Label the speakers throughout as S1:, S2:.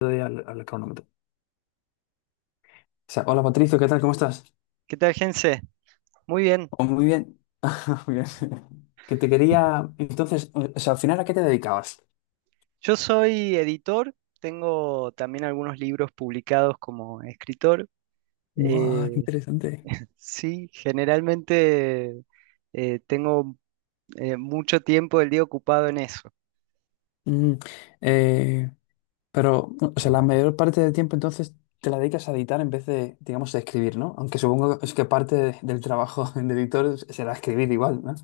S1: Doy al, al cronómetro. O sea, hola Patricio, ¿qué tal? ¿Cómo estás?
S2: ¿Qué tal, Gense? Muy bien.
S1: Oh, muy bien. Muy bien. Que te quería. Entonces, o sea, al final, ¿a qué te dedicabas?
S2: Yo soy editor, tengo también algunos libros publicados como escritor.
S1: Guau, qué
S2: Eh,
S1: interesante.
S2: sí, generalmente tengo mucho tiempo del día ocupado en eso.
S1: Mm, eh, pero, o sea, la mayor parte del tiempo entonces te la dedicas a editar en vez de, digamos, de escribir, ¿no? Aunque supongo es que del trabajo de editor será escribir igual, ¿no?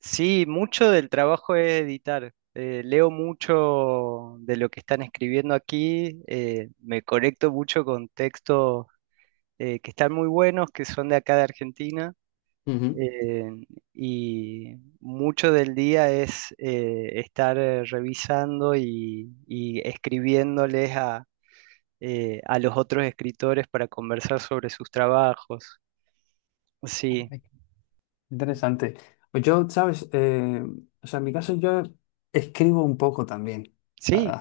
S2: Sí, mucho del trabajo es editar. Leo mucho de lo que están escribiendo aquí, me conecto mucho con textos que están muy buenos, que son de acá de Argentina.
S1: Ujú.
S2: eh, y mucho del día es estar revisando y escribiéndoles a los otros escritores para conversar sobre sus trabajos. Sí,
S1: Ay, qué interesante. Pues yo, ¿sabes? O sea, en mi caso yo escribo un poco también.
S2: sí.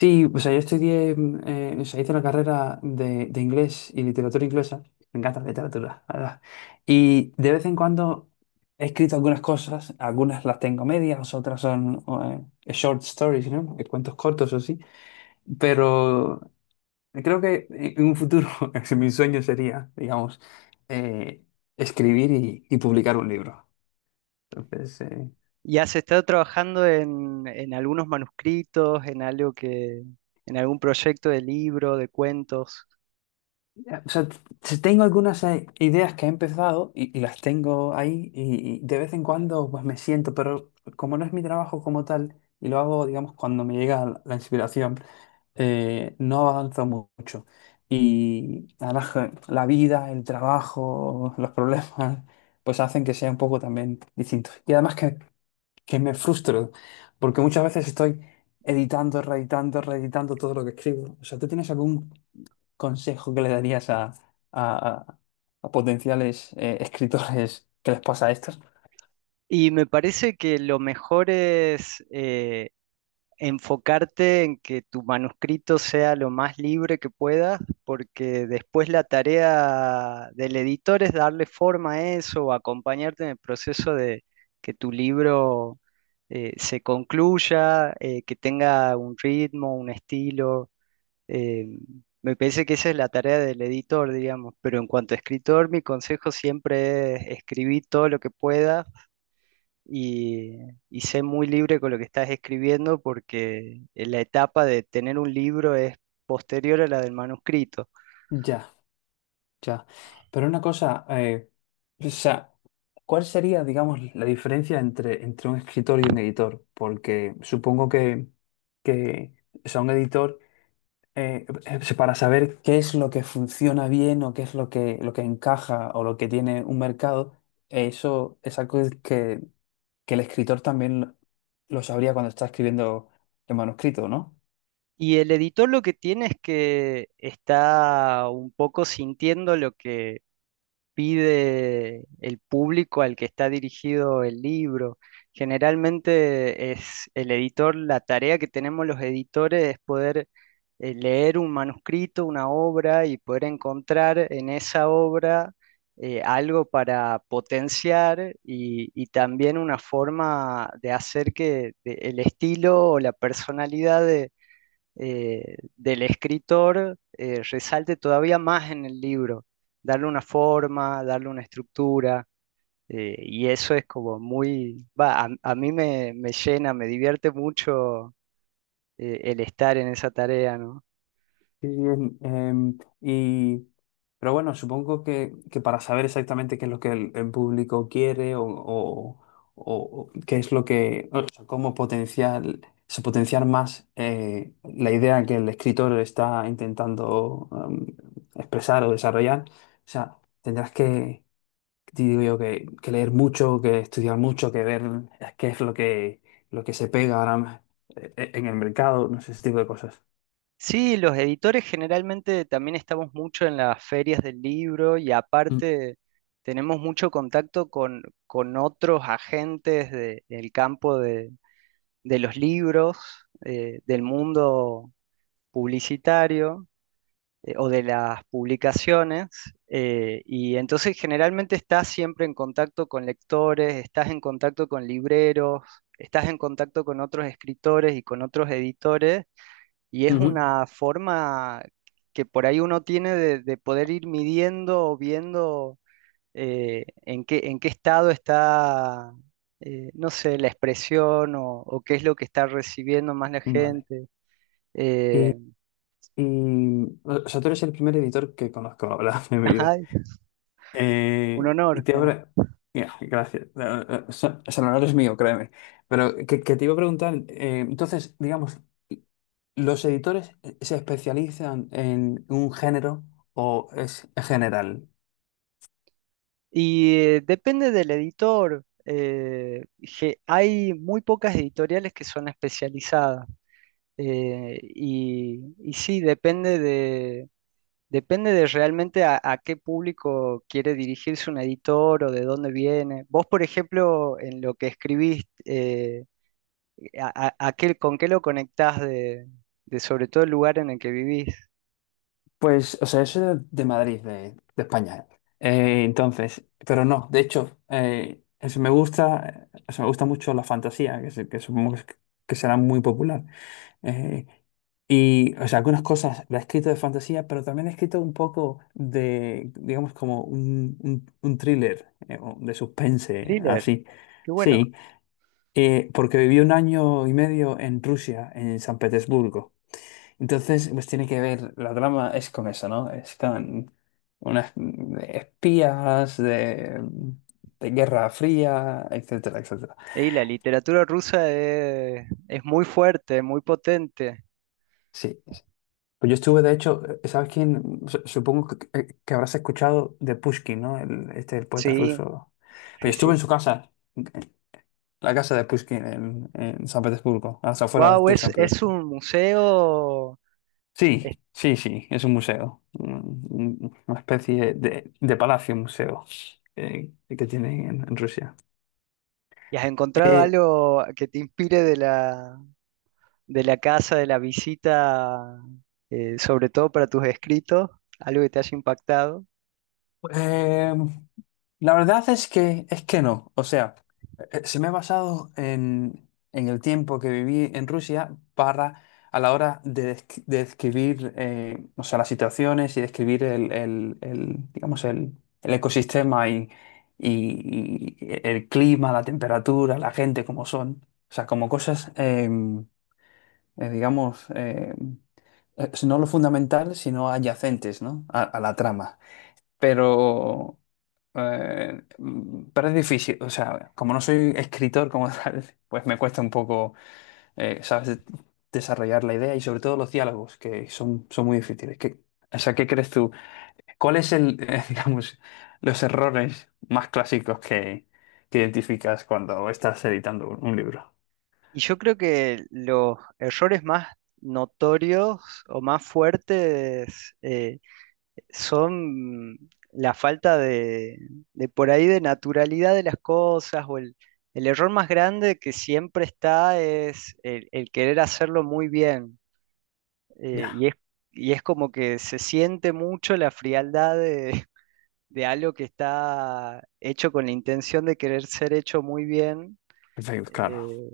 S1: Sí, o sea, yo estudié, o sea, hice la carrera de inglés y literatura inglesa. Me encanta la literatura, la verdad. Y de vez en cuando he escrito algunas cosas, algunas las tengo medias, otras son short stories, ¿no? Cuentos cortos o sí. Pero creo que en un futuro, mi sueño sería, digamos, eh, escribir y publicar un libro. Entonces, eh,
S2: Y has estado trabajando en algunos manuscritos, en algo en algún proyecto de libro, de cuentos.
S1: O sea, t- tengo algunas ideas que he empezado y las tengo ahí y de vez en cuando pues me siento, pero como no es mi trabajo como tal y lo hago, digamos, cuando me llega la inspiración, no avanzo mucho. Y ahora la vida, el trabajo, los problemas, pues hacen que sea un poco también distinto. Y además que me frustro, porque muchas veces estoy editando, reeditando, reeditando todo lo que escribo. O sea, ¿tú tienes algún consejo que le darías a, a- a potenciales escritores que les pasa a estos?
S2: Y me parece que lo mejor es enfocarte en que tu manuscrito sea lo más libre que puedas, porque después la tarea del editor es darle forma a eso, o acompañarte en el proceso de que tu libro se concluya, que tenga un ritmo, un estilo. eh, Me parece que esa es la tarea del editor, digamos, pero en cuanto a escritor, mi consejo siempre es escribir todo lo que puedas y, y sé muy libre con lo que estás escribiendo porque la etapa de tener un libro es posterior a la del manuscrito.
S1: Ya, ya. Pero una cosa, o sea, ¿cuál sería, digamos, la diferencia entre, entre un escritor y un editor? Porque supongo que o sea, un editor, es para saber qué es lo que funciona bien o qué es lo que encaja o lo que tiene un mercado, eso es algo que el escritor también lo sabría cuando está escribiendo el manuscrito, ¿no?
S2: Y el editor lo que tiene es que está un poco sintiendo lo que pide el público al que está dirigido el libro. Generalmente es el editor, la tarea que tenemos los editores es poder leer un manuscrito, una obra y poder encontrar en esa obra algo para potenciar y también una forma de hacer que el estilo o la personalidad de del escritor resalte todavía más en el libro, darle una forma, darle una estructura, y eso es como muy, va, a mí me llena, me divierte mucho el estar en esa tarea, ¿no?
S1: Sí, y, pero bueno, supongo que para saber exactamente qué es lo que el público quiere o, o qué es lo que, o sea, cómo potenciar, se potenciar más la idea que el escritor está intentando expresar o desarrollar, o sea, tendrás que digo yo que leer mucho, que estudiar mucho, que ver qué es lo que se pega ahora en el mercado, no sé, ese tipo de cosas.
S2: Sí, los editores generalmente también estamos mucho en las ferias del libro y
S1: Mm,
S2: aparte tenemos mucho contacto con otros agentes del campo de los libros, del mundo publicitario o de las publicaciones y entonces generalmente estás siempre en contacto con lectores, estás en contacto con libreros, estás en contacto con otros escritores y con otros editores y es
S1: ujú.
S2: una forma que por ahí uno tiene de poder ir midiendo o viendo en qué estado está, no sé, la expresión o qué es lo que está recibiendo más la
S1: Vale.
S2: gente.
S1: Y,
S2: Eh,
S1: y, o sea, tú eres el primer editor que conozco, la verdad, en mi vida.
S2: ay, un
S1: Y
S2: honor.
S1: te
S2: ¿No?
S1: habrá... Mira, gracias. O sea, no eres mío, créeme. Pero que te iba a preguntar, entonces, digamos, ¿los editores se especializan en un género o es general?
S2: Y depende del editor. Hay muy pocas editoriales que son especializadas. Y, y sí, depende de realmente a qué público quiere dirigirse un editor o de dónde viene. Vos, por ejemplo, en lo que escribís, a qué, ¿con qué lo conectás de sobre todo el lugar en el que vivís?
S1: Pues, o sea, yo soy de Madrid, de España. Entonces, pero no, de hecho, me gusta, o sea, me gusta mucho la fantasía, que, que supongo que será muy popular. Eh, y, o sea, algunas cosas la he escrito de fantasía, pero también he escrito un poco de, digamos, como un thriller, o de suspense,
S2: Thriller,
S1: así.
S2: qué bueno.
S1: Sí, porque viví un año y medio en Rusia, en San Petersburgo. Entonces, pues tiene que ver, la trama es con eso, ¿no? Están unas espías de Guerra Fría, etcétera, etcétera.
S2: Y la literatura rusa es muy fuerte, muy potente.
S1: Sí, sí. Pues yo estuve, de hecho, ¿sabes quién? Supongo que, que habrás escuchado de Pushkin, ¿no? El, este, el poeta
S2: Sí,
S1: ruso. Pues yo
S2: sí,
S1: estuve
S2: sí.
S1: en su casa, en la casa de Pushkin en San Petersburgo, hasta afuera
S2: Wow,
S1: de San
S2: es
S1: Petersburgo.
S2: un museo.
S1: Sí,
S2: Es-
S1: sí, sí, es un museo, una especie de palacio museo que tienen en Rusia.
S2: ¿Y has encontrado
S1: Eh,
S2: algo que te inspire de la casa, de la visita, sobre todo para tus escritos? Algo que te haya impactado.
S1: eh, La verdad es que no. O sea, se me ha basado en el tiempo que viví en Rusia para, a la hora de, de describir, o sea, las situaciones y describir el, el, digamos, el ecosistema y, y el clima, la temperatura, la gente, como son. O sea, como cosas, digamos, no lo fundamental, sino adyacentes, ¿no? A la trama pero, pero es difícil, o sea, como no soy escritor como tal, pues me cuesta un poco, ¿sabes? Desarrollar la idea y sobre todo los diálogos, que son, son muy difíciles. ¿Qué, o sea, ¿qué crees tú? ¿Cuál es el, digamos, los errores más clásicos que identificas cuando estás editando un libro?
S2: Y yo creo que los errores más notorios o más fuertes son la falta de por ahí de naturalidad de las cosas o el error más grande que siempre está es el querer hacerlo muy bien. eh, y
S1: Ya,
S2: es, y es como que se siente mucho la frialdad de, de algo que está hecho con la intención de querer ser hecho muy bien.
S1: perfecto, claro.
S2: eh,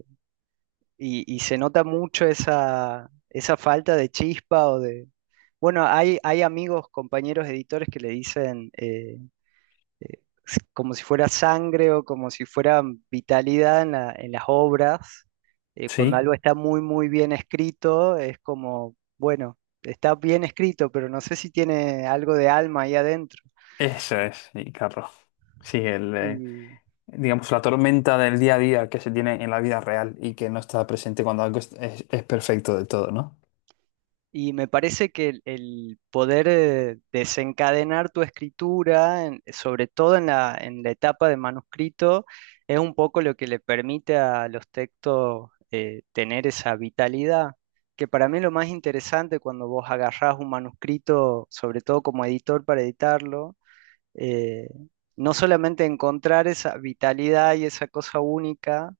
S2: y, y se nota mucho esa, esa falta de chispa o de... Bueno, hay amigos, compañeros editores que le dicen como si fuera sangre o como si fuera vitalidad en en las obras. Cuando
S1: Sí,
S2: algo está muy, muy bien escrito, es como, bueno, está bien escrito, pero no sé si tiene algo de alma ahí adentro.
S1: eso es, y claro. Sí, el, digamos, la tormenta del día a día que se tiene en la vida real y que no está presente cuando algo es, es perfecto de todo, ¿no?
S2: Y me parece que el poder desencadenar tu escritura, sobre todo en la etapa de manuscrito, es un poco lo que le permite a los textos tener esa vitalidad, que para mí es lo más interesante cuando vos agarrás un manuscrito, sobre todo como editor para editarlo, eh, no solamente encontrar esa vitalidad y esa cosa única,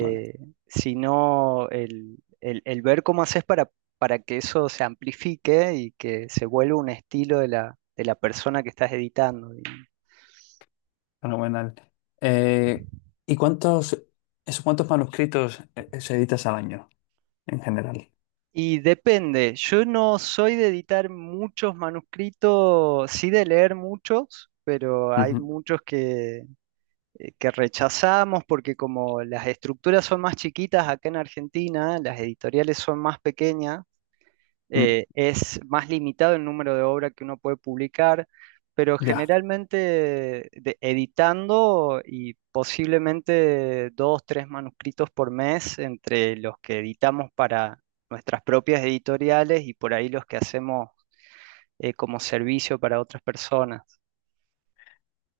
S1: Vale,
S2: sino el, el ver cómo haces para que eso se amplifique y que se vuelva un estilo de la persona que estás editando, digamos.
S1: fenomenal. Eh, ¿Y cuántos, esos cuántos manuscritos se editas al año en general?
S2: Y depende, yo no soy de editar muchos manuscritos, sí de leer muchos, pero hay
S1: Ujú.
S2: muchos que rechazamos porque como las estructuras son más chiquitas acá en Argentina, las editoriales son más pequeñas,
S1: mm,
S2: es más limitado el número de obras que uno puede publicar, pero
S1: Ya,
S2: generalmente editando y posiblemente dos, tres manuscritos por mes entre los que editamos para nuestras propias editoriales y por ahí los que hacemos como servicio para otras personas.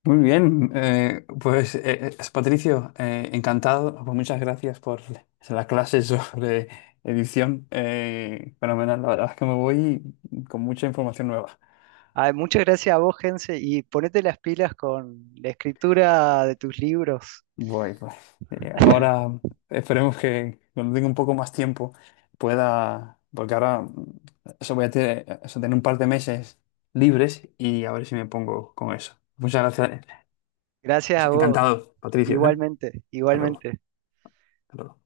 S1: muy bien. Patricio, encantado. Pues muchas gracias por la clase sobre edición. Fenomenal, la verdad es que me voy con mucha información nueva.
S2: Ay, muchas gracias a vos, Gense, y ponete las pilas con la escritura de tus libros.
S1: Voy, pues. Ahora esperemos que cuando tenga un poco más tiempo pueda, porque ahora eso voy a tener, eso, tener un par de meses libres y a ver si me pongo con eso. Muchas gracias.
S2: Gracias a vos,
S1: Encantado, Patricio, ¿eh?
S2: igualmente,
S1: Hasta luego.
S2: igualmente.
S1: Hasta luego.